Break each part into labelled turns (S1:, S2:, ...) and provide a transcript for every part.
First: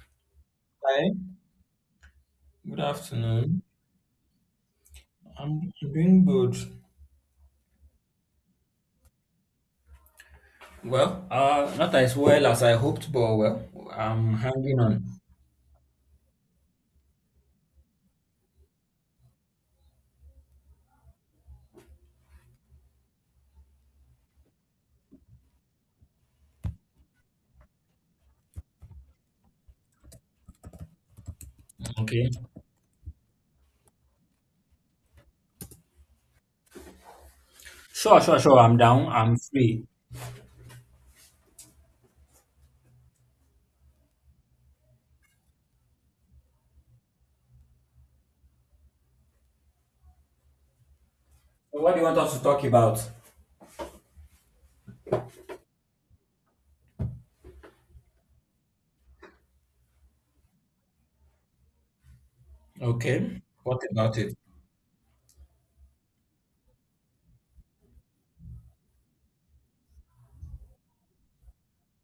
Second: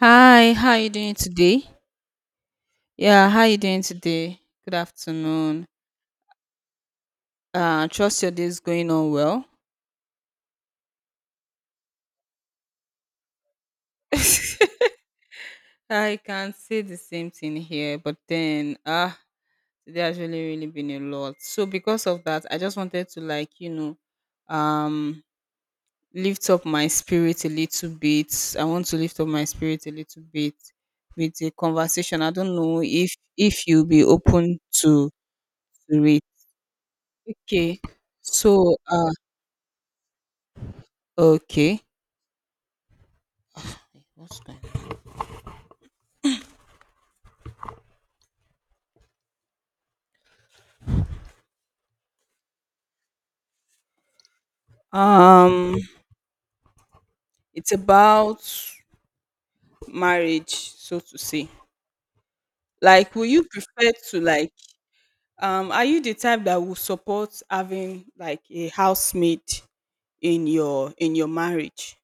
S1: Hi, how you
S2: Hi,
S1: doing today?
S2: good
S1: Yeah, how you
S2: afternoon.
S1: doing today? Good afternoon.
S2: I'm doing good.
S1: Trust your day is going on well.
S2: Well, not as well as I hoped, but well, I'm hanging on.
S1: I can say the same thing here, but then today has really, really been a lot. So because of that, I just wanted to um, lift up my spirit a little bit. I want to lift up my spirit a little bit with a conversation. I
S2: Okay.
S1: don't know if you'll be open to it. Okay,
S2: Sure, sure, sure.
S1: so
S2: I'm down. I'm free.
S1: okay. What's going
S2: So what do you want us to talk about?
S1: Um, it's about marriage, so to say. Like, will
S2: Okay.
S1: you
S2: What
S1: prefer
S2: about
S1: to
S2: it?
S1: like? Are you the type that will support having like a housemate in your marriage?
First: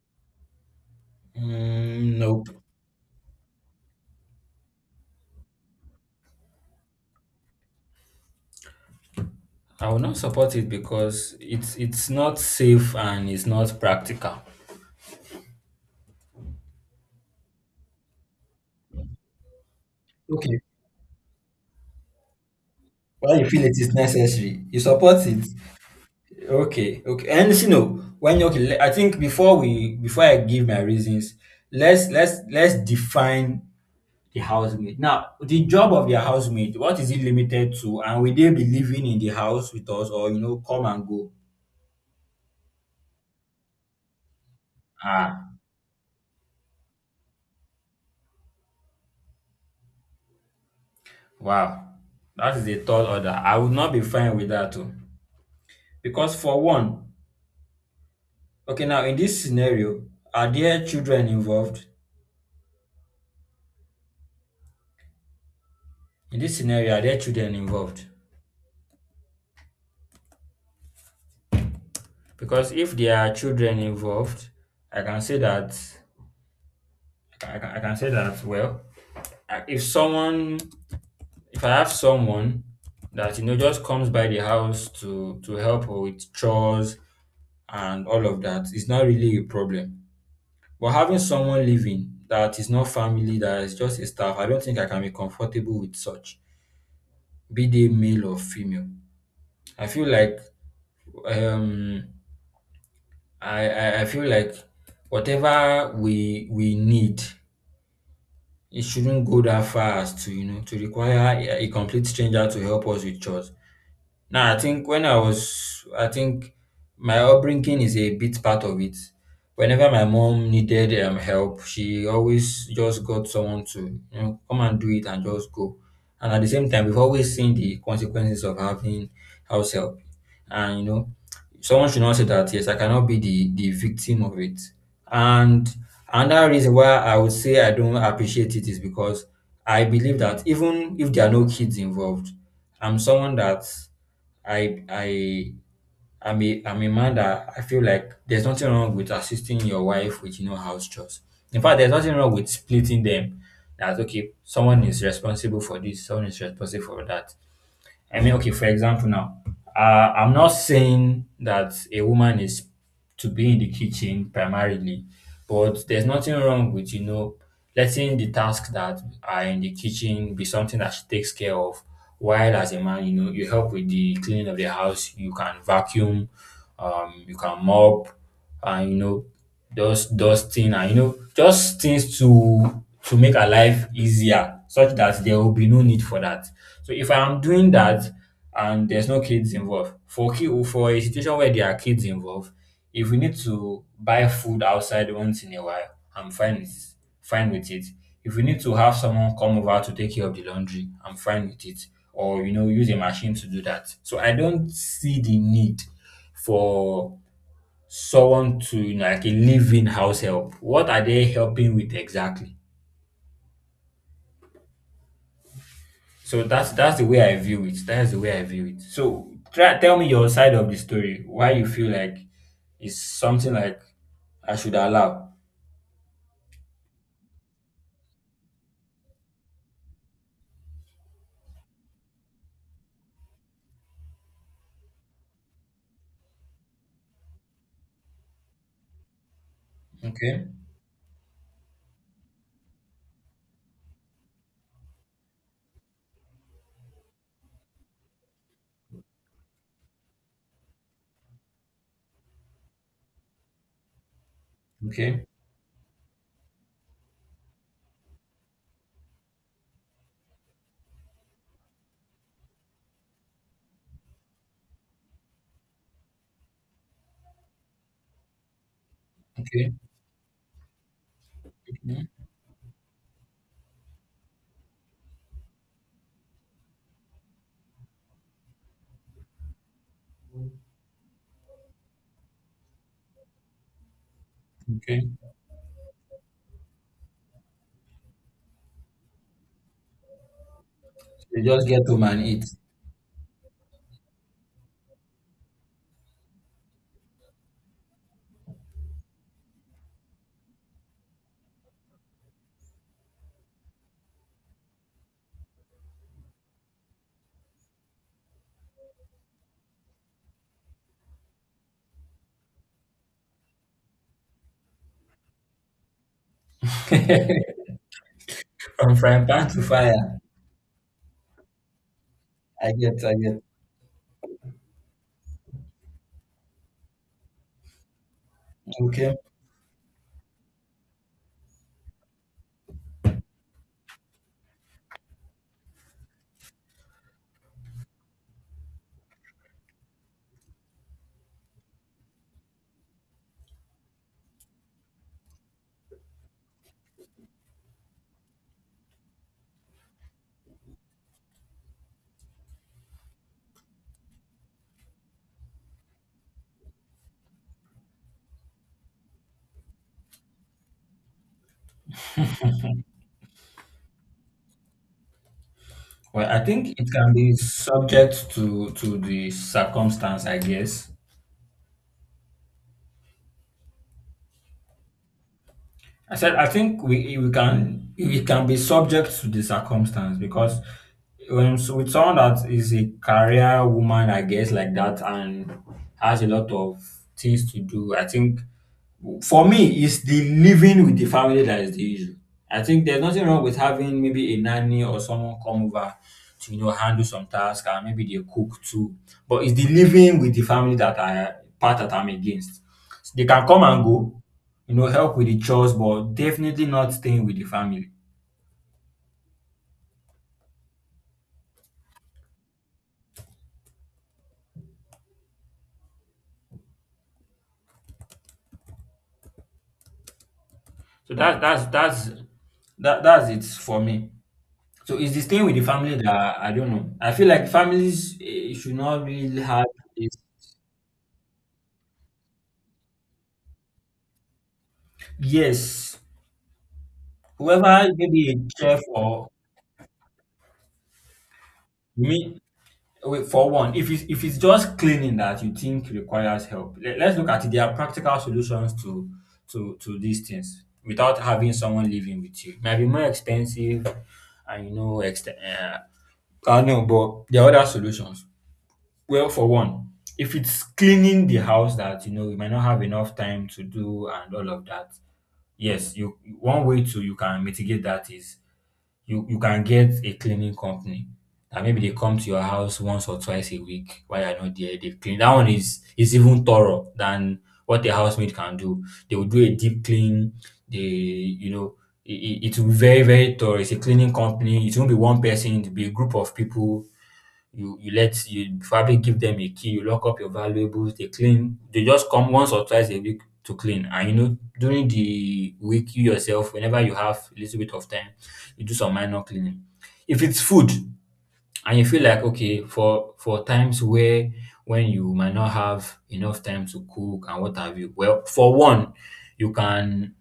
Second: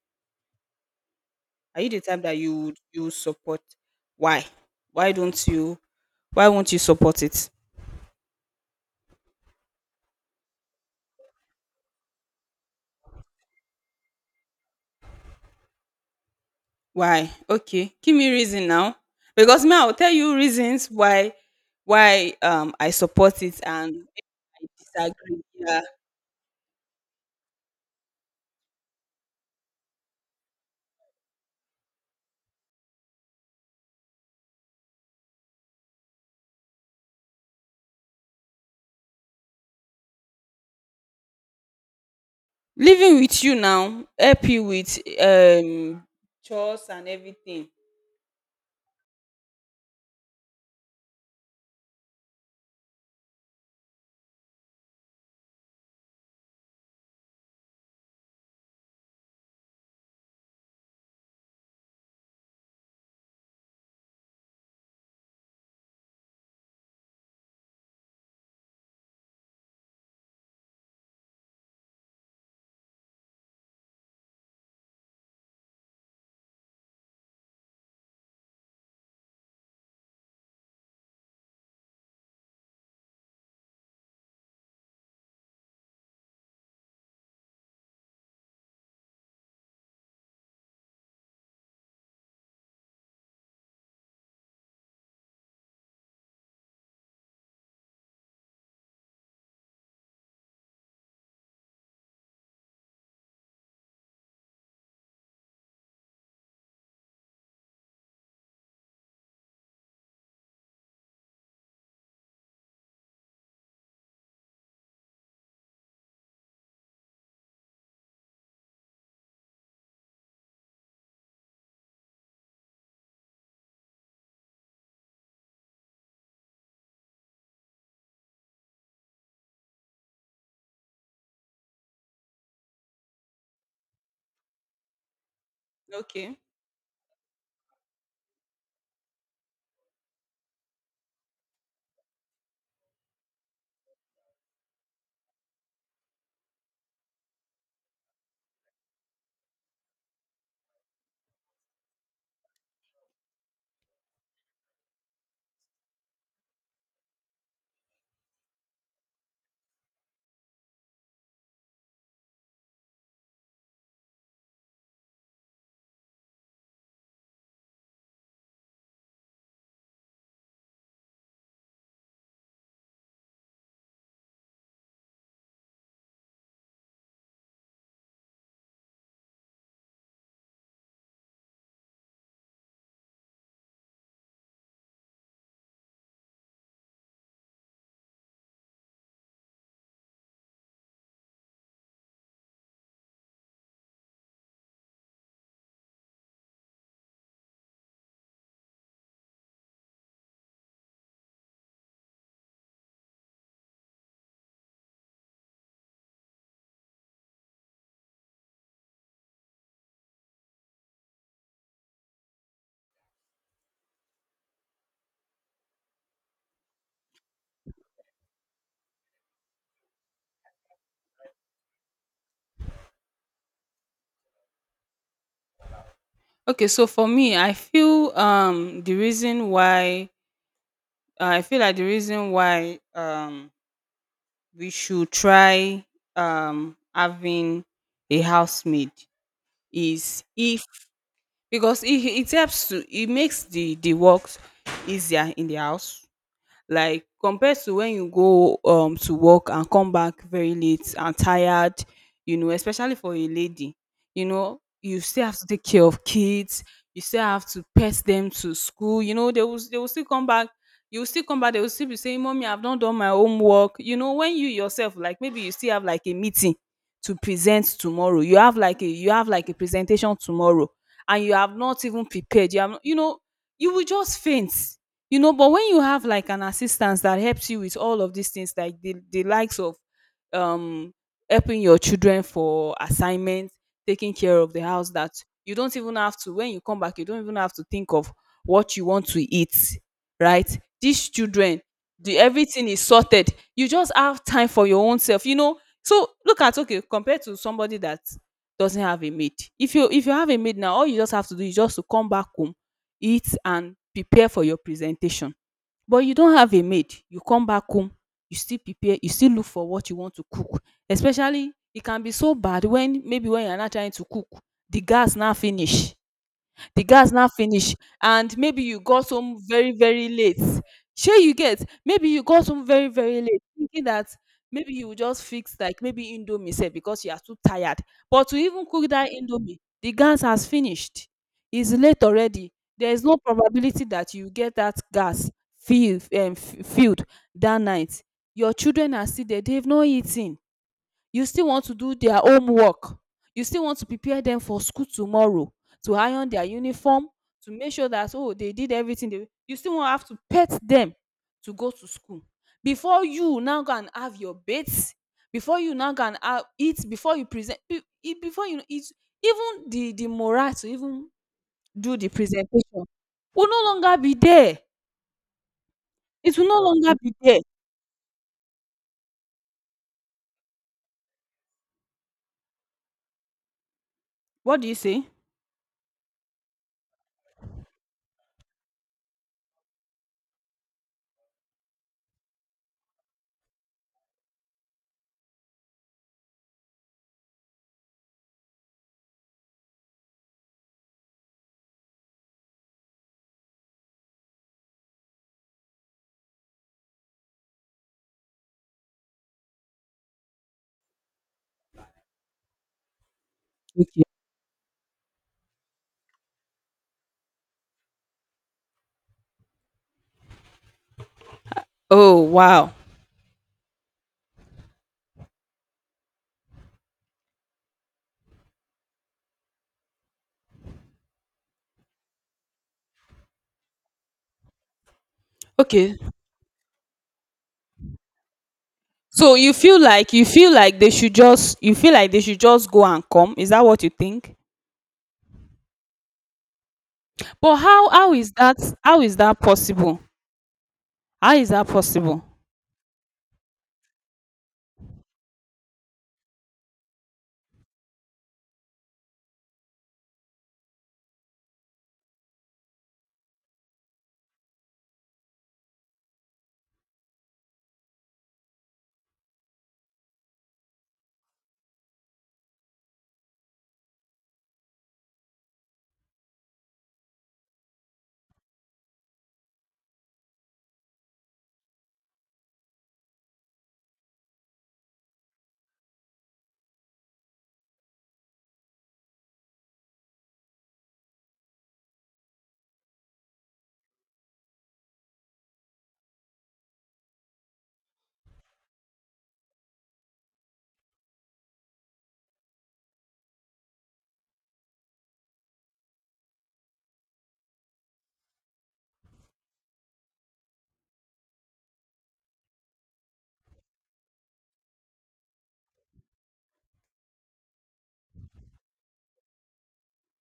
S1: Are you the
S2: Mm,
S1: type that
S2: nope.
S1: you would support? Why? Why don't you? Why won't you support it?
S2: I will not support it because it's not safe and it's not practical.
S1: Why? Okay, give me reason now, because me I will tell you
S2: Okay.
S1: reasons why I
S2: Well,
S1: support
S2: you
S1: it
S2: feel it is
S1: and
S2: necessary.
S1: I
S2: You support
S1: disagree.
S2: it.
S1: Yeah.
S2: Okay, okay. And you see, no, when okay, I think before I give my reasons, let's define the housemaid. Now, the job of the housemaid, what is it limited to? And will they be living in the house with us or come and go?
S1: Living with you now, help you with
S2: Ah,
S1: chores and everything.
S2: wow. That is a tall order. I would not be fine with that too. Because for one, okay, now in this scenario, are there children involved? In this scenario, are there children involved? Because if there are children involved, I can say that I can say that well, I- if someone if I have someone that just comes by the house to help with chores and all of that, it's not really a problem. But having someone living that is not family, that is just a staff, I don't think I can be comfortable with such, be they male or female. I feel like um I feel like whatever we need, it shouldn't go that far as to, to require a complete stranger to help us with chores. No, I think when I was, I think my upbringing is a bit part of it. Whenever my mom needed help, she always just got someone to come and do it and just go. And at the same time, we've always seen the consequences of having house help. And you know, someone should not say that yes, I cannot be the victim of it. And
S1: Okay,
S2: another reason why I would say I don't appreciate it is because I believe that even if there are no kids involved, I'm someone that I I I'm a man that I feel like there's nothing wrong with assisting your wife with house chores. In fact, there's nothing wrong with splitting them. That's okay. Someone is responsible for this, someone is responsible for that. I mean, okay, for example, now, I'm not saying that a woman is to be in the kitchen primarily, but there's nothing wrong with, you know, letting the tasks that are in the kitchen be something that she takes care of. While as a man, you know, you help with the cleaning of the house, you can vacuum, you can mop, and, you know, dusting and you know just things to make her life easier such that there will be no need for that. So if I'm doing that and there's no kids involved, for a situation where there are kids involved, if we need to buy food outside once in a while, I'm fine with, fine with it. If we need to have someone come over to take care of the laundry, I'm fine with it, or you know, use a machine to do that. So I don't see the need for someone to, like, a live-in house help. What are they helping with exactly? So that's the way I view it. That's the way I view it. So try tell me your side of the story. Why you feel like it's something like I should allow.
S1: okay, so for me, I feel the reason why I feel like the reason why we should try having a housemaid is
S2: Okay.
S1: if, because it helps to, it makes the work easier in the house, like compared to when you go to work and come back very late and tired. You know, especially for a lady, you know, you still
S2: Okay.
S1: have to take care of kids. You still have to pet them to school. You know, they will still come back, you will still come back, they will still be saying mommy I've not done my homework. You know, when you yourself, like maybe you still have like a meeting to present tomorrow, you have like a
S2: Okay.
S1: presentation tomorrow, and you have not even
S2: Mhm.
S1: prepared, you have, you know, you will just faint. You know, but when you have like an assistance that helps you with all of these things, like the likes of um helping your children for assignments, taking care of the house,
S2: Okay.
S1: that you don't even have to, when you come back you don't even have to think of what you want to eat, right? These
S2: You
S1: children,
S2: just get home
S1: the
S2: and eat.
S1: everything is sorted, you just have time for your own self, you know. So look at, okay, compared to somebody that doesn't have a maid, if you have a maid now, all you just have to do is just to come back home, eat and prepare for your presentation. But you don't have a maid, you come back home, you still prepare, you still look for what you want to cook. Especially it can be so bad when maybe when you are not trying to cook, the gas now finish, the gas now finish And maybe you
S2: From
S1: got
S2: frying
S1: home
S2: pan to
S1: very, very
S2: fire.
S1: late, shey you get, maybe you got home
S2: I
S1: very,
S2: get, I
S1: very late,
S2: get.
S1: thinking that maybe you will just fix like maybe indomie sef, because you are too tired. But to even cook that
S2: Okay.
S1: indomie, the gas has finished, it's late already, there is no probability that you get that gas filled that night. Your children are still there, they've not eaten. You still want to do their homework, you still want to prepare them for school tomorrow, to iron their uniform, to make sure that oh they did everything, they, you still want to have to pet them to go to school, before you now go and have your bath, before you now go and have eat before you present be- e- before you eat, even the morale to even do the presentation will no longer be there,
S2: Well,
S1: it
S2: I
S1: will no
S2: think it
S1: longer be
S2: can be
S1: there
S2: subject to the circumstance, I guess.
S1: What do you say?
S2: I said I think we can it can be subject to the circumstance because when so with someone that is a career woman, I guess like that, and has a lot of things to do, I think for me, it's the living with the family that is the issue. I think there's nothing wrong with having maybe a nanny or someone come over to you know handle some tasks and maybe they cook too. But it's the living with the family that I part that I'm against. They can come and
S1: Okay.
S2: go, you know, help with the chores, but definitely not staying with the family.
S1: Oh, wow.
S2: So that that's it for me. So it's the staying with the
S1: Okay.
S2: family that I don't know. I feel like families eh, should not
S1: So
S2: really
S1: you
S2: have
S1: feel like,
S2: this.
S1: you feel like they should just, you feel like they should just go and come? Is that what you think?
S2: Yes,
S1: But how
S2: whoever,
S1: how
S2: maybe
S1: is
S2: a
S1: that,
S2: chef
S1: how is
S2: or,
S1: that possible? How is that
S2: you
S1: possible?
S2: mean, wait, for one, if it's just cleaning that you think requires help, let's look at it. There are practical solutions to to these things without having someone living with you. It might be more expensive, and you know, I know, but there are other solutions. Well, for one, if it's cleaning the house that you know you might not have enough time to do and all of that, yes, you one way to, you can mitigate that is you can get a cleaning company that maybe they come to your house once or twice a week while you're not there. They clean. That one is even thorough than what a housemaid can do. They will do a deep clean. They you know, it will be very very thorough. It's a cleaning company. It won't be one person. It'll be a group of people. You probably give them a key, you lock up your valuables, they clean. They just come once or twice a week to clean. And you know, during the week, you yourself, whenever you have a little bit of time, you do some minor cleaning. If it's food, and you feel like, okay, for times where, when you might not have enough time to cook and what have you, well, for one, you can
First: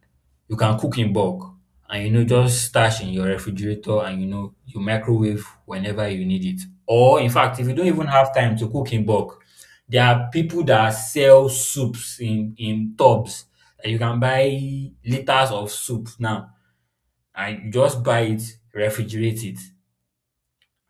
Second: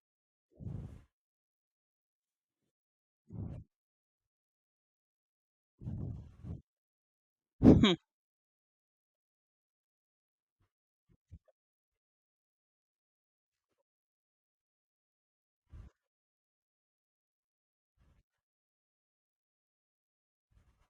S2: you can cook in bulk and you know just stash in your refrigerator and you know you microwave whenever you need it. Or in fact, if you don't
S1: Hmm,
S2: even have time to cook in bulk, there are people that sell soups in tubs, and you can buy liters of soup now, and you just buy it, refrigerate it,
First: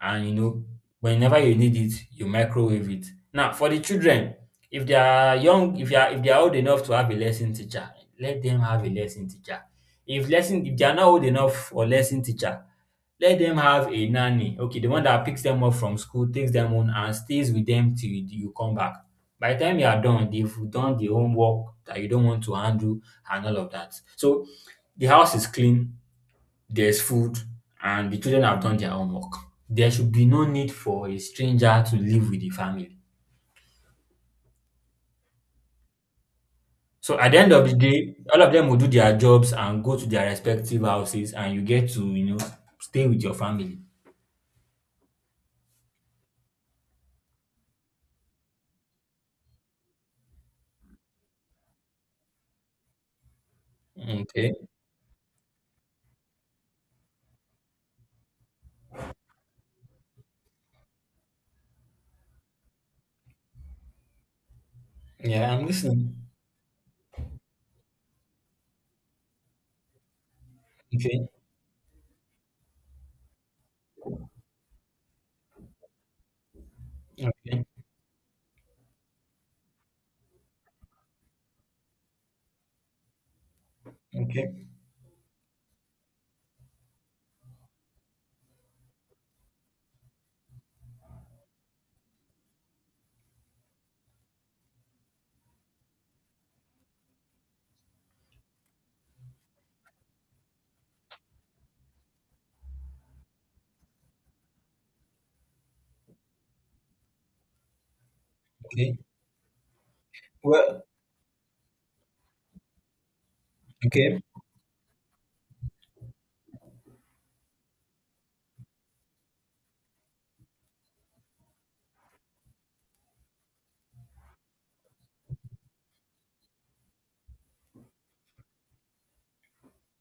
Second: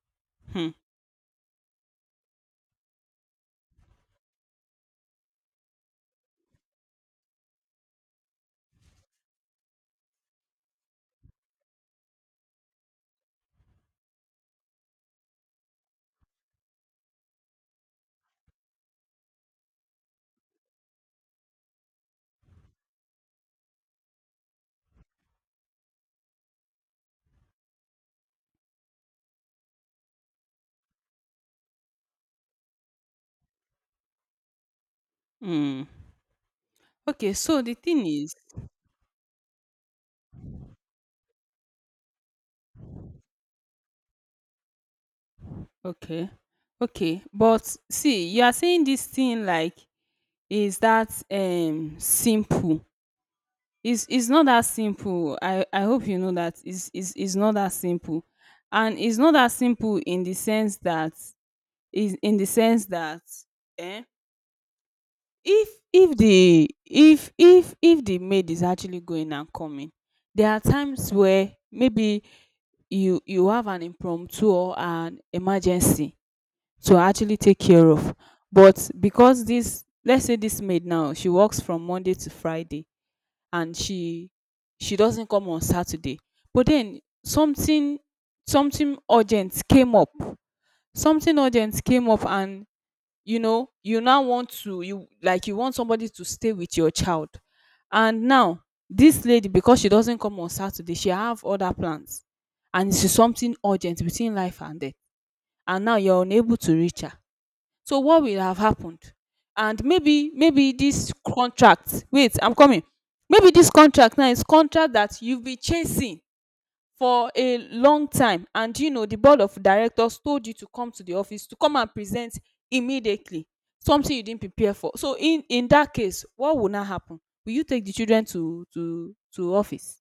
S2: and you know,
S1: hmm,
S2: whenever you need it, you microwave it. Now, for the children, if they are, if they are old enough to have a lesson teacher, let them have a lesson teacher. If lesson if they are not old enough for lesson teacher, let them have a nanny. Okay, the one that picks them up from school, takes them home, and stays with them till you come back. By the time you are done, they've done the homework that you don't want to handle and all of that. So the house is clean, there's food, and the children have done their homework. There should be no need for a stranger to live with the family.
S1: hmm.
S2: So at
S1: Okay,
S2: the end
S1: so
S2: of
S1: the
S2: the
S1: thing
S2: day,
S1: is,
S2: all of them will do their jobs and go to their respective houses, and you get to, you know, stay with your family.
S1: okay, okay, but see, you are saying this thing like, is that simple? It's not
S2: Okay.
S1: that simple. I hope you know that it's it's not that simple, and it's not that simple in the sense that, is in the sense that. Eh?
S2: Yeah, I'm
S1: if
S2: listening.
S1: if the if the maid is actually going and coming, there are times
S2: Okay.
S1: where maybe you have an impromptu or an emergency to actually take
S2: Okay.
S1: care of, but because this, let's say this maid now, she works from Monday to Friday, and she
S2: Okay.
S1: she doesn't come on Saturday, but then something, something urgent came up, something urgent came up, and you know you now want to, you like you want somebody to stay with your child, and now this lady, because she doesn't come on Saturday, she have other plans, and it's something urgent between life and death, and now you're unable to reach her, so what will have
S2: Okay.
S1: happened? And maybe, maybe
S2: Well,
S1: this contract, wait I'm coming, maybe this contract
S2: okay.
S1: now is contract that you've been chasing for a long time, and you know the board of directors told you to come to the office to come and present immediately, something you didn't prepare for. So in that case, what would now happen? Will you take the children to to office?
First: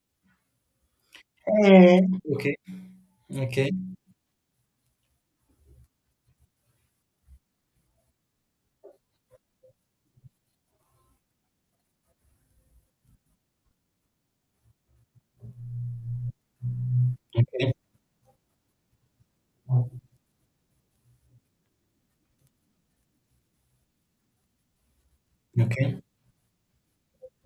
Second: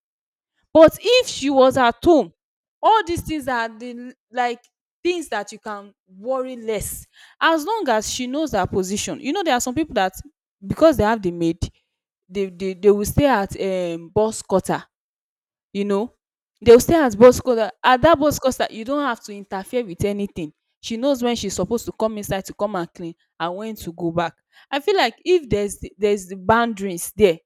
S1: But if she was at
S2: Mm.
S1: home,
S2: Okay.
S1: all these things are
S2: Okay.
S1: the l- like things that you can worry less, as long as she knows her position. You know, there are some people that because they have the maid, they will stay at boss quarter, you know, they'll stay at boss cause, that
S2: Okay.
S1: at that boss cost, that you don't have to interfere with anything. She knows when she's supposed to come inside to come and clean and when to go back. I feel like if there's
S2: Okay.
S1: there's the boundaries there,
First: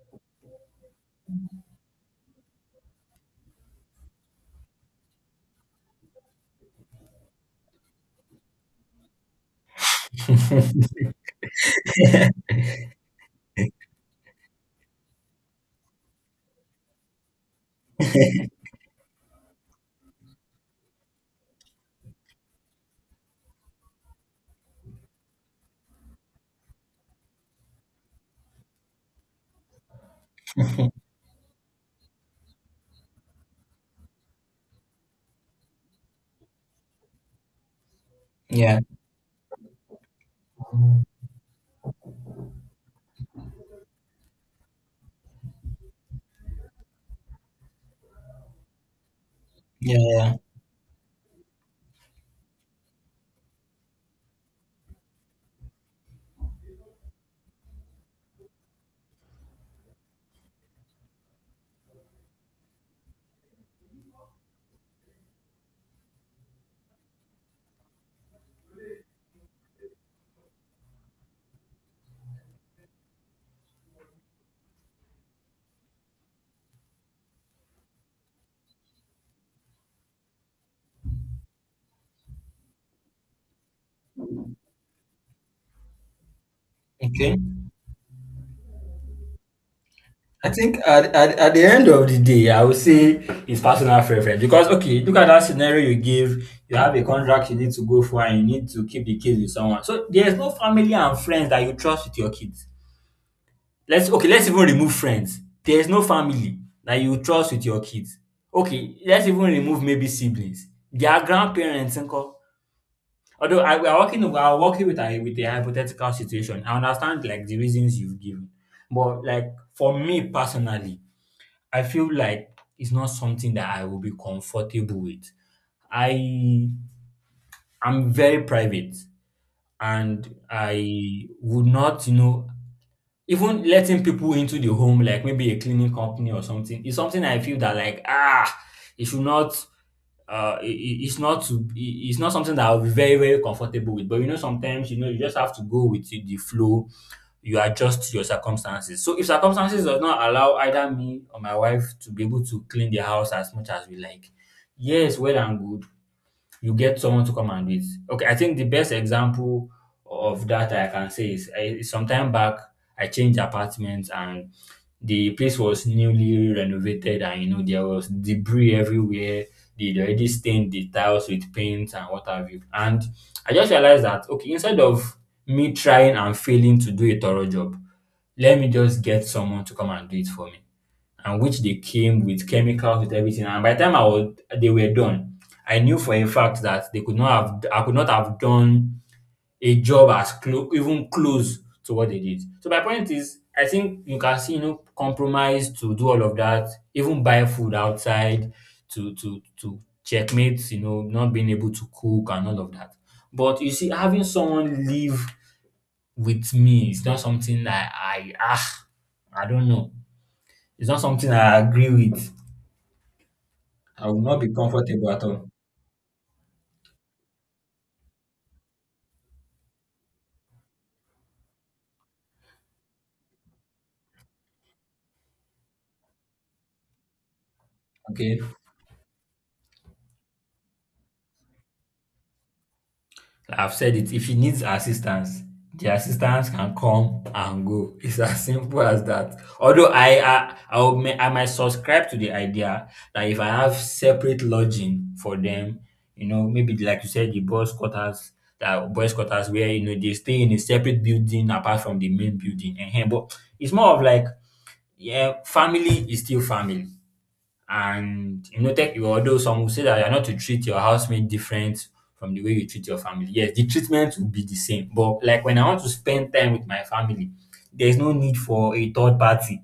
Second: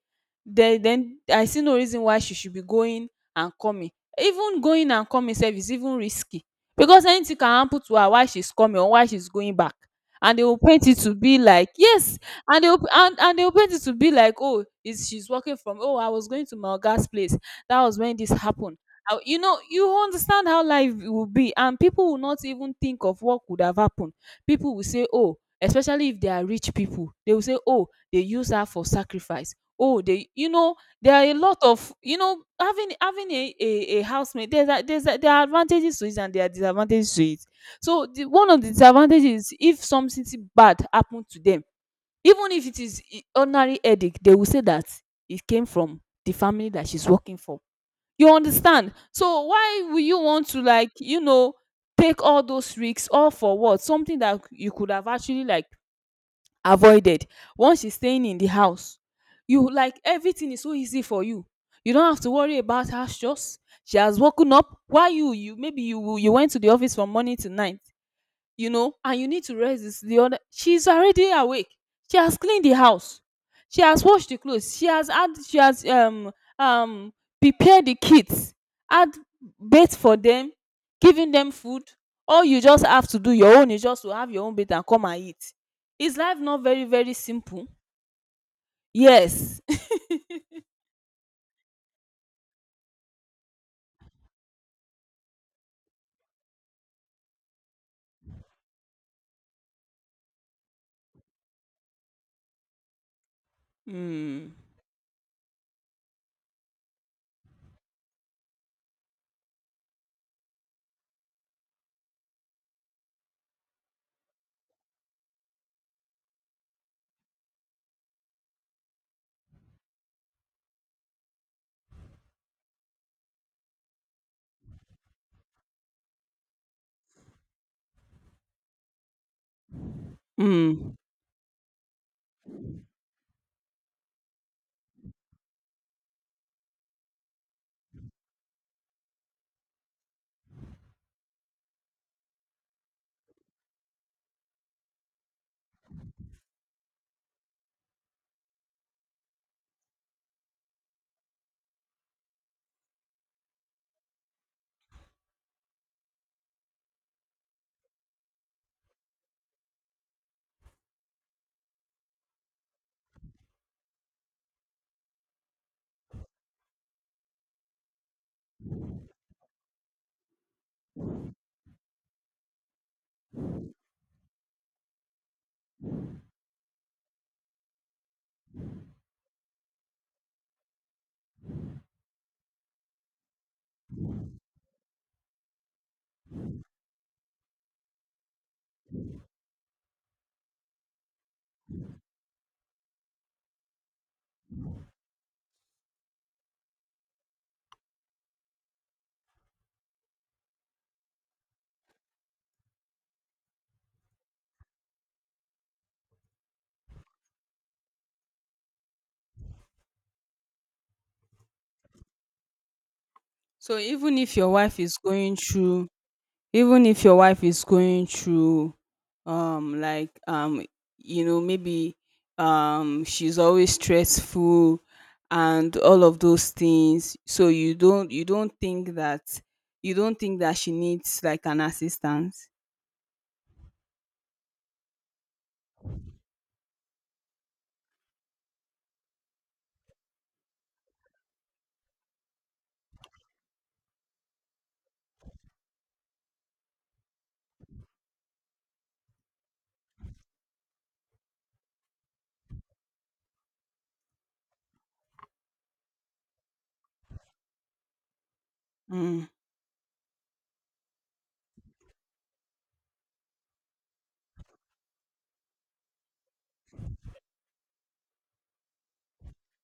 S1: then I see no reason why she should be going and coming. Even going and coming sef is even risky, because anything can happen to her while she's coming or while she's going back, and they will paint it to be like yes, and they will, and they will paint it to be like, oh, is she's working from, oh, I was going to my oga's place, that was when this happened. How- You know, you understand how life will be, and people will not even think of what could have happened. People will say, "Oh," especially if they are rich people, they will say, "Oh, they use her for sacrifice." Oh, they, you know, there are a lot of, you know, a housemate. There's a, there are advantages to it and there are disadvantages to it. So the, one of the disadvantages is if something bad happened to them, even if it is I- ordinary headache, they will say that it came from the family that she's working for, you understand? So why would you want to like, you know, take all those risks, all for what? Something that you could have actually like avoided, once she's staying in the house. You, like everything is so easy for you. You don't have to worry about her chores. She has woken up. Why, you, maybe you, you went to the office from morning to night, you know, and you need to rest, this the other she's already awake, she has cleaned the house, she has washed the clothes, she has had, she has um prepared the kids, had bath for them, giving them food, all you just have to do your own is just to have your own bath and come and eat. Is life not very, very
S2: Okay.
S1: simple? Yes.
S2: I think at, at the end of the day, I would say it's personal preference because okay, look at that scenario you give. You have a contract you need to go for, and you need to keep the kids with someone. So there's no family and friends that you trust with your kids. Let's, okay, let's
S1: Mm.
S2: even remove friends. There's no family that you trust with your kids. Okay, let's even remove maybe siblings. Their grandparents, nko. Although I, we are working with a hypothetical situation. I understand like the reasons you've given, but like for me personally. I feel like it's not something that I will be comfortable with. I am very private and
S1: Mm.
S2: I would not, you know, even letting people into the home, like maybe a cleaning company or something, is something I feel that like ah, it should not. It's not something that I'll be very very comfortable with. But you know, sometimes you know you just have to go with the flow. You adjust your circumstances. So if circumstances does not allow either me or my wife to be able to clean the house as much as we like, yes, well and good, you get someone to come and do it. Okay, I think the best example of that I can say is, I, sometime back, I changed apartments and the place was newly renovated and you know there was debris everywhere. They'd already stained the tiles with paint and what have you. And I just realized that, okay, instead of me trying and failing to do a thorough job, let me just get someone to come and do it for me, and which they came with chemicals, with everything. And by the time they were done. I knew for a fact that they could not have, I could not have done a job as close, even close to what they did. So my point is, I think you can see, you know, compromise to do all of that, even buy food outside to checkmate, you know, not being able to cook and all of that. But you see, having someone live with me is not something that I don't know. It's not something I agree with.
S1: So
S2: I
S1: even
S2: will
S1: if
S2: not
S1: your
S2: be
S1: wife is
S2: comfortable at
S1: going
S2: all.
S1: through, even if your wife is going through um like um you know, maybe she's always stressful and all of those things, so you don't, you
S2: Okay.
S1: don't think that, you don't think that she needs like an assistance?
S2: I've said it. If he needs assistance, the assistance can come and go. It's as simple as that. Although I might subscribe to the idea that if I have separate lodging for them, you know, maybe like you said, the boys quarters, that boys quarters where you know they stay in a separate building apart from the main building. And but it's more of like, yeah, family is still family. And you know, tech,
S1: Mm,
S2: although some will say that you're not to treat your housemate different from the way you treat your family. Yes, the treatment will be the same. But like when I want to spend time with my family, there's no need for a third party.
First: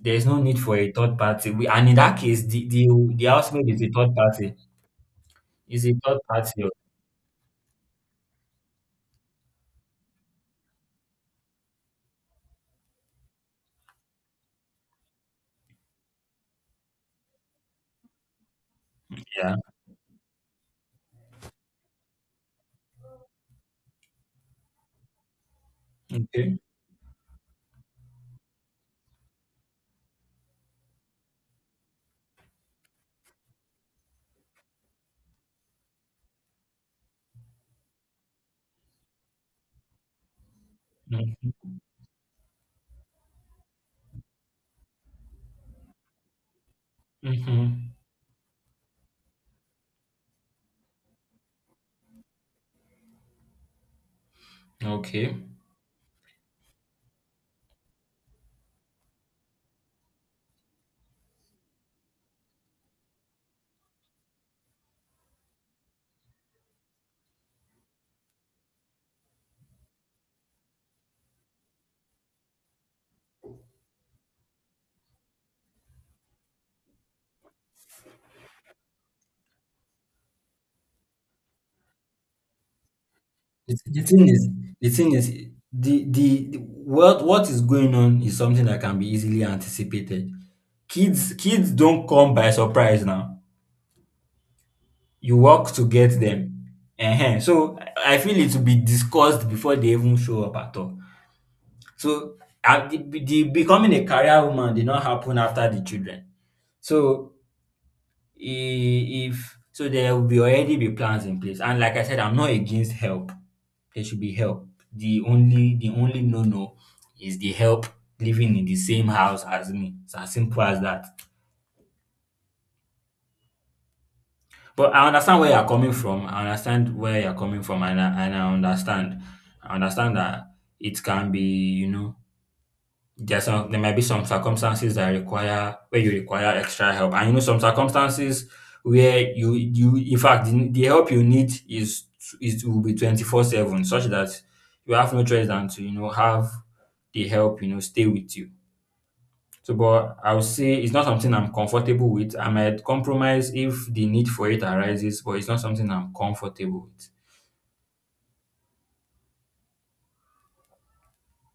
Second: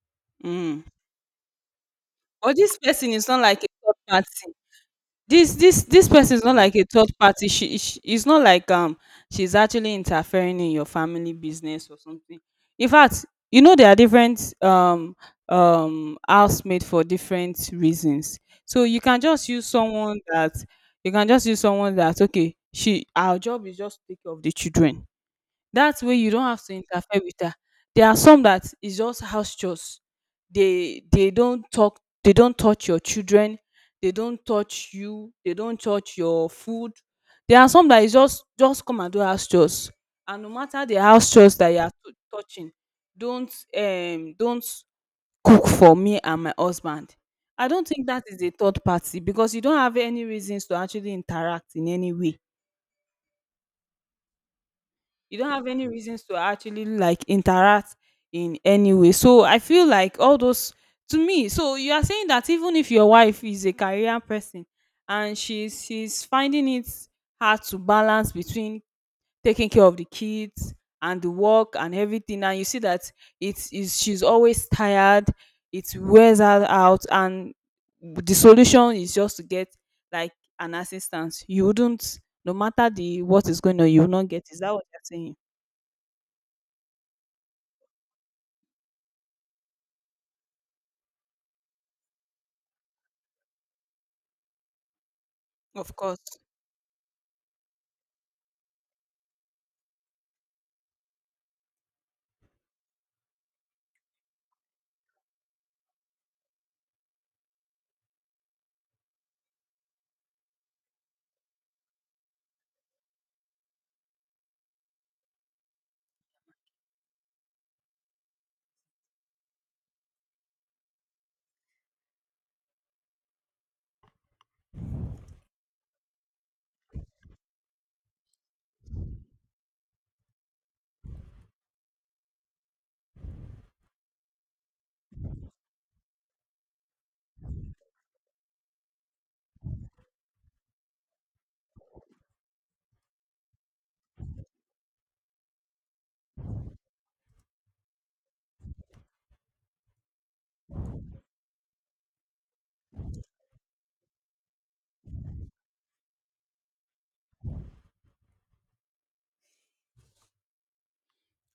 S2: There's no need for
S1: mm.
S2: a third party. And in that case,
S1: But
S2: the,
S1: this
S2: the
S1: person
S2: the
S1: is not like a
S2: housemate is a
S1: third
S2: third
S1: party,
S2: party.
S1: this this
S2: Is a
S1: this
S2: third
S1: person is not
S2: party.
S1: like a third party, she, it's not like she's actually interfering in your family business or something. In fact, you know, there are different housemates for different reasons. So you can just
S2: Yeah.
S1: use someone that, you can just use someone that, okay, she, our job is just to take care of the children, that way you don't
S2: Okay.
S1: have to interfere with her. There are some that is just house chores. They don't talk, they don't touch your children, they don't touch you, they don't touch your food. There are some that is just come and do house chores. And no matter the house chores that you are tou- touching, don't cook for me and my husband. I don't
S2: Mm-hmm.
S1: think that is a third party because you don't have any reasons to actually interact in any way,
S2: Okay.
S1: you don't have any reasons to actually like interact in any way. So I feel like all those to me. So you are saying that even if your wife is a career person and she's finding it hard to balance between taking care of the kids and the work and everything, and you see that it's she's always tired, it wears her out, and the solution is just to get like an assistance, you wouldn't, no matter the what is
S2: The
S1: going on you
S2: the
S1: will
S2: thing
S1: not get,
S2: is,
S1: is that what
S2: the
S1: you're
S2: thing is
S1: saying?
S2: the what is going on is something that can be easily anticipated. Kids don't come by surprise now. You work to
S1: Of course.
S2: get them. Ehen. So I feel it will be discussed before they even show up at all. So, the becoming a career woman did not happen after the children. So, if so there will be already be plans in place, and like I said, I'm not against help. There should be help. The only no, no is the help living in the same house as me. It's as simple as that. But I understand where you're coming from. I understand where you're coming from, and I understand. I understand that it can be, you know, there are some, there might be some circumstances that require, where you require extra help, and you know, some circumstances where you in fact, the help you need is will be 24/7, such that you have no choice than to, you know, have the help, you know, stay with you. So, but I would say it's not something I'm comfortable with. I might compromise if the need for it arises, but it's not something I'm comfortable with.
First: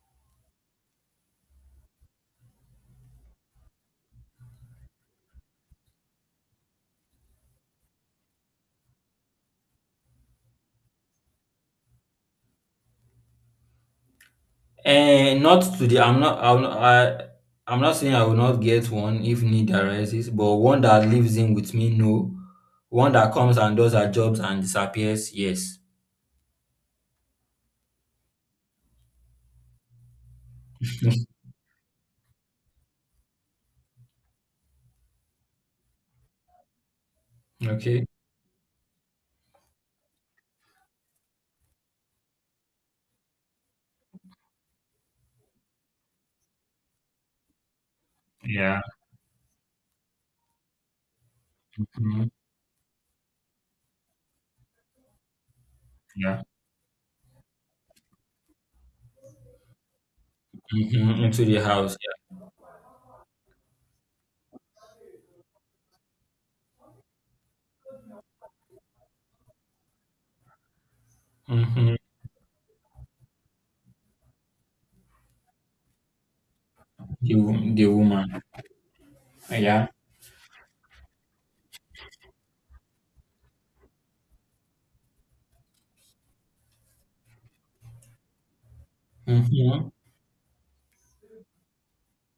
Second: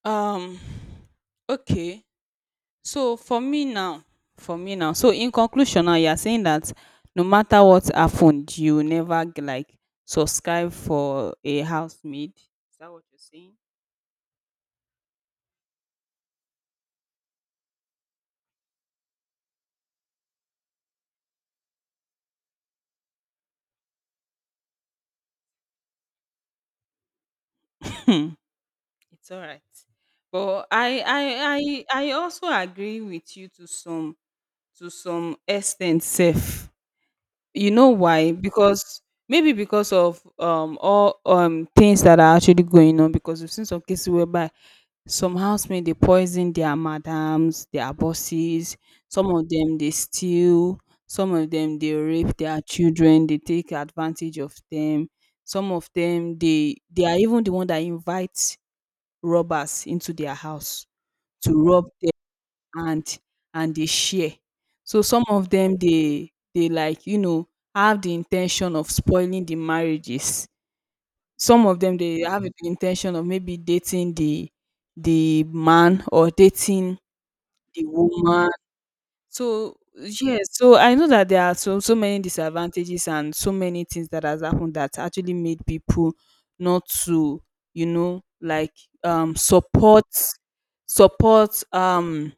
S1: Um okay. So for me now, for me now. So in conclusion now, you are saying that no matter what happened, you will never like subscribe for a housemaid. Is that what you're saying?
S2: And not today. I'm not saying I will not get one if need arises, but one that lives in with me, no. One that comes and does her jobs and disappears, yes.
S1: Hmm, it's all right. But I I I I also agree with you to some extent, Safe. You know
S2: Okay.
S1: why? Because maybe because of all things that are actually going on, because we've seen some cases whereby some housemate dey poison their madams, their bosses,
S2: Yeah.
S1: some of dem dey steal, some of dem dey
S2: Mhm.
S1: rape their children, dey take advantage of dem. Some of dem
S2: Yeah.
S1: dey they are even the one that invite robbers into their house
S2: Mhm. Into
S1: to
S2: the
S1: rob
S2: house,
S1: them
S2: yeah.
S1: and and dey share. So some of them dey like you know have the intention of spoiling the marriages. Some of
S2: Mm-hmm.
S1: them they have the intention of maybe dating the man or dating the
S2: The woman,
S1: woman. So
S2: yeah.
S1: yes, so I know that there are so many disadvantages and so many things that has happened that actually made people not to, you know, like
S2: Mm-hmm.
S1: support support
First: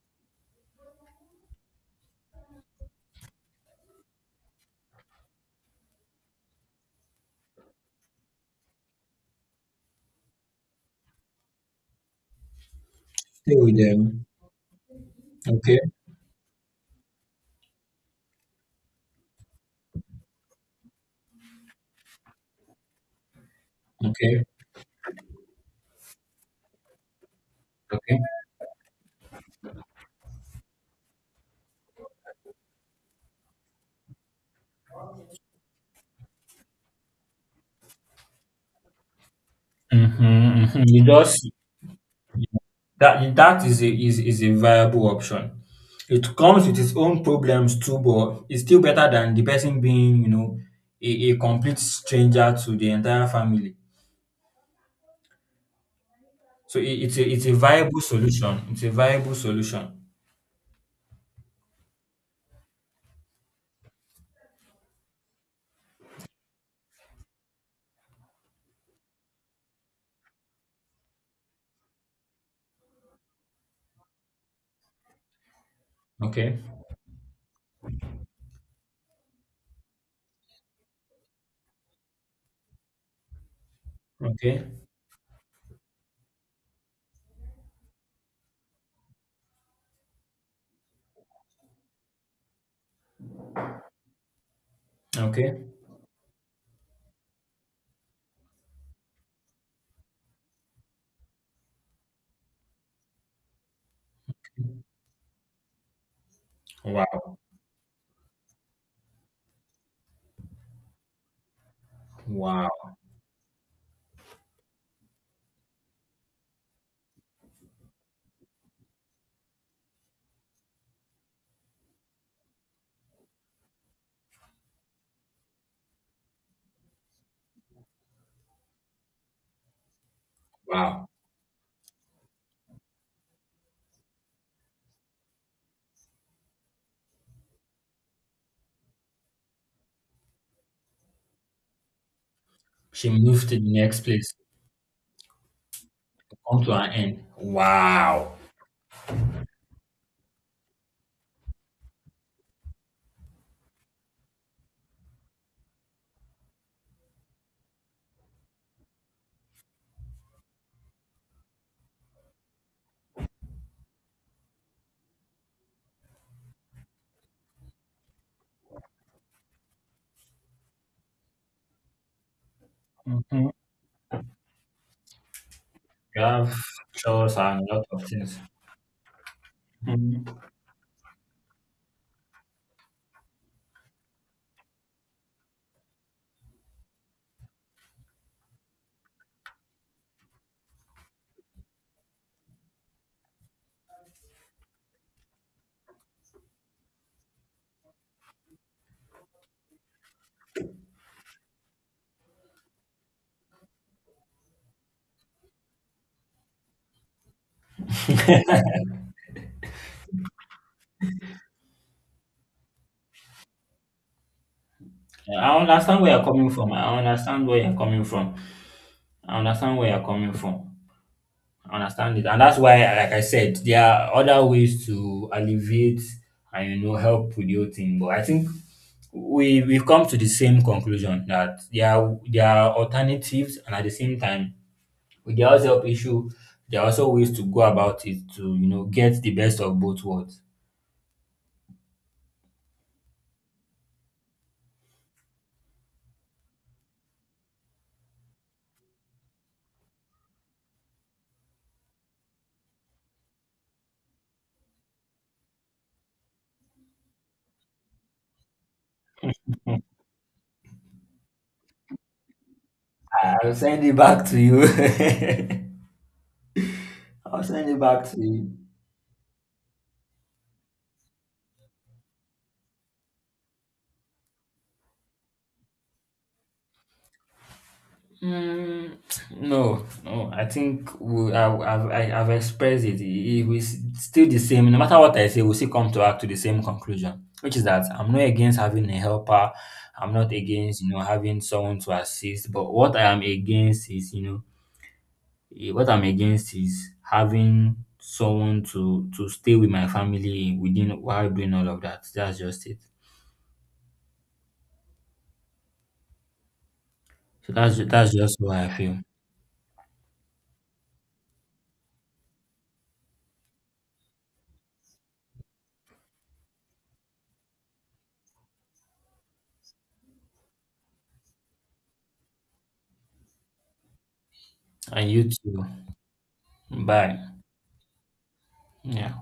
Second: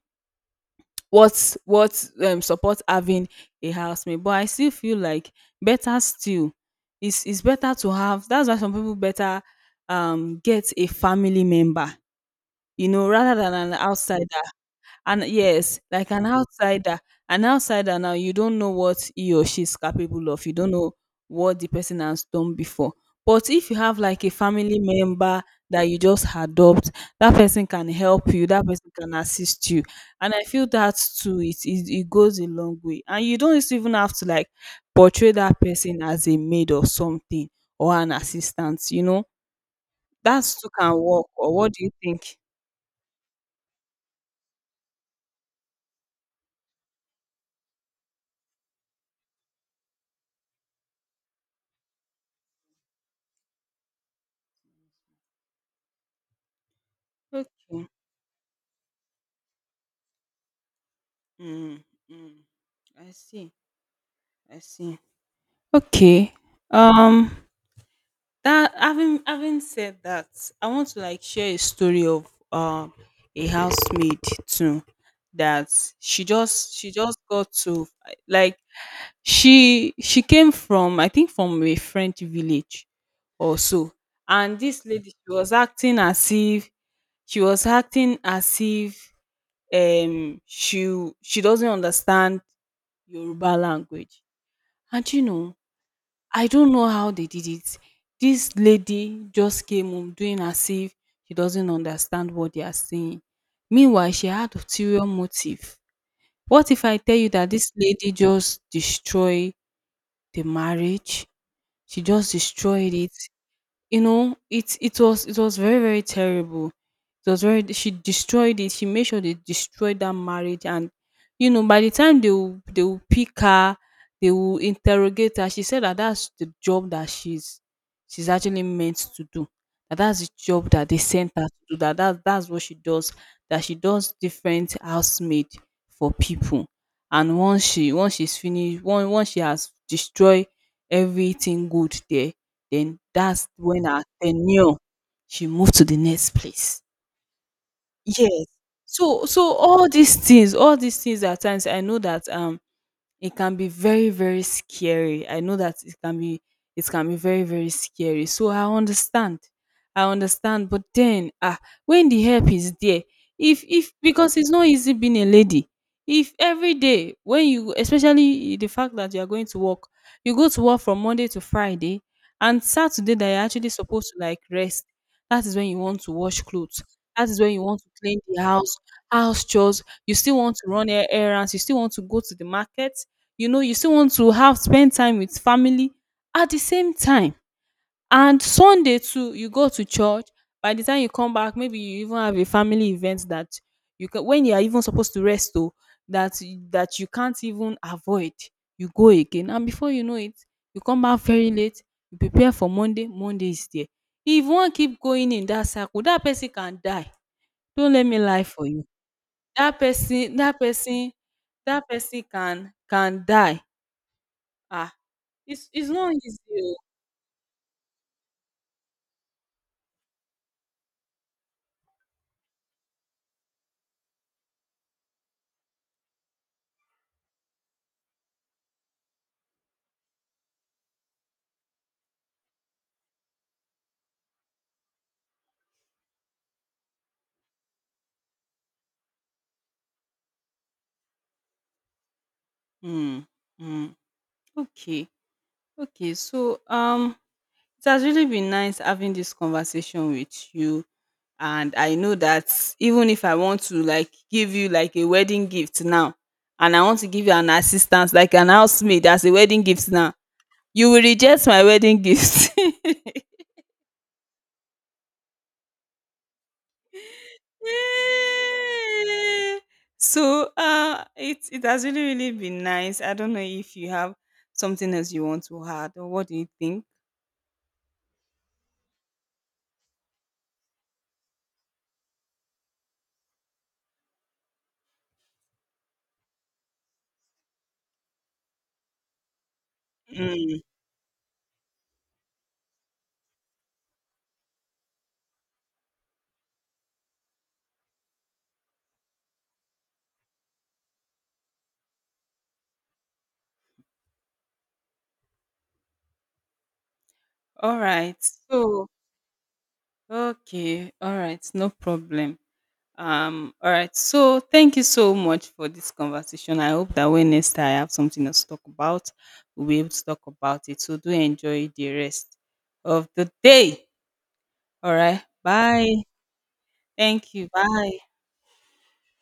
S1: what support having a housemate. But I still feel like better still it's better to have, that's why some people better get a family member, you know, rather than
S2: Stay
S1: an
S2: with
S1: outsider.
S2: them.
S1: And yes,
S2: Okay.
S1: like an outsider now, you don't know what he or she is capable of. You don't know what the person has done before. But if you have like a
S2: Okay.
S1: family member that you just adopt, that person can
S2: Okay.
S1: help you, that person can assist you. And I feel that too, it goes a long way. And you don't even have to like portray that person as a maid or something or an assistant, you know? That
S2: Mm-hmm.
S1: too
S2: Mm-hmm.
S1: can
S2: You
S1: work.
S2: just
S1: Or what do you think?
S2: That is a is a viable option. It comes with its own problems too, but it's still better than the person being, you know, a complete stranger to the entire family. So it's a it's a
S1: Okay.
S2: viable solution. It's a viable solution.
S1: Mm, mm. I see. I see. Okay. Um that having said that, I want to like share a story of a housemaid too, that
S2: Okay.
S1: she just got to like she came from I think from a French village or so. And
S2: Okay.
S1: this lady she was acting as if she doesn't understand Yoruba language. And you know
S2: Okay.
S1: I don't know how they did it. This lady just came home doing as if she doesn't understand what they are saying. Meanwhile, she had ulterior motive. What if I tell you
S2: Wow.
S1: that this lady just destroyed the marriage? She just
S2: Wow.
S1: destroyed it. You know it was it was very very terrible, it was very, she destroyed it, she made sure they destroyed that marriage. And you know by the time they will pick her, they will interrogate her, she said that that's the job that she's actually meant to do, that's the job that they
S2: Wow.
S1: sent her to do, that's what she does, that she does different housemaid for people. And once she's finished, once she has destroyed everything good there, then
S2: She
S1: that's
S2: moved to the
S1: when
S2: next
S1: her
S2: place.
S1: tenure, she moved to the next
S2: To come to
S1: place.
S2: an end. Wow.
S1: Yes. So so all these things, all these things at times, I know that it can be very very scary. I know that it can be very very scary. So I understand, I understand, but then ah, when the help is there, if because it's not easy being a lady, if every day when you, especially the fact that you are going to work, you go to work from Monday to Friday, and Saturday that you're
S2: Mhm.
S1: actually supposed to like rest, that is when you want to
S2: You
S1: wash
S2: have
S1: clothes, that
S2: chores
S1: is when you
S2: and a
S1: want
S2: lot
S1: to
S2: of
S1: clean
S2: things.
S1: the house, house chores, you still want to run errands, you still want to go to the market, you know, you still want to have spend time with family at the same time. And Sunday too you go to church, by the time you come back maybe you even have a family event that you can, when you are even supposed to rest though, that that you can't even avoid, you go again. And before you know it, you come back very late, you prepare for Monday, Monday is there. If one keep going in that circle, that person can die. Don't let me lie for you, that person, that person, that person can die. Ah,
S2: I
S1: it's
S2: understand
S1: not
S2: where you're
S1: easy.
S2: coming from.
S1: Oh.
S2: I understand where you're coming from. I understand where you're coming from. I understand it. And that's why, like I said, there are other ways to alleviate and you know help with the whole thing. But I think we've come to the same conclusion that there are alternatives, and at the same time, with the house help issue, there are also ways to go about it to, you know, get the best of both worlds.
S1: Mm, mm. Okay, okay. So it has really been nice having this conversation with you, and I know that even if I want to like give you like a wedding gift now, and I want to give you an assistance like an housemaid as a wedding gift now, you will reject my wedding gift.
S2: I'll send it back to you. I'll send it back to you.
S1: Eh. So it it has really really been nice. I don't know if you have something else you want to add, or what do you think?
S2: Mm, no, no. I think we, I, I've expressed it. It was still the same. No matter what I say, we still come to act to the same conclusion, which is that I'm not against having a helper. I'm not
S1: Mm.
S2: against you know having someone to assist. But what I am against is you know, what I'm against is having someone to stay with my family within while doing all of that. That's just it. So that's
S1: All
S2: that's
S1: right,
S2: just what I
S1: so
S2: feel.
S1: okay, all right, no problem. All right, so thank you so much for this conversation. I hope that when next I have something else to talk about, we'll be able to talk about it. So do enjoy the rest of the day. All
S2: And
S1: right,
S2: you too.
S1: bye.
S2: Bye.
S1: Thank you, bye.
S2: Yeah.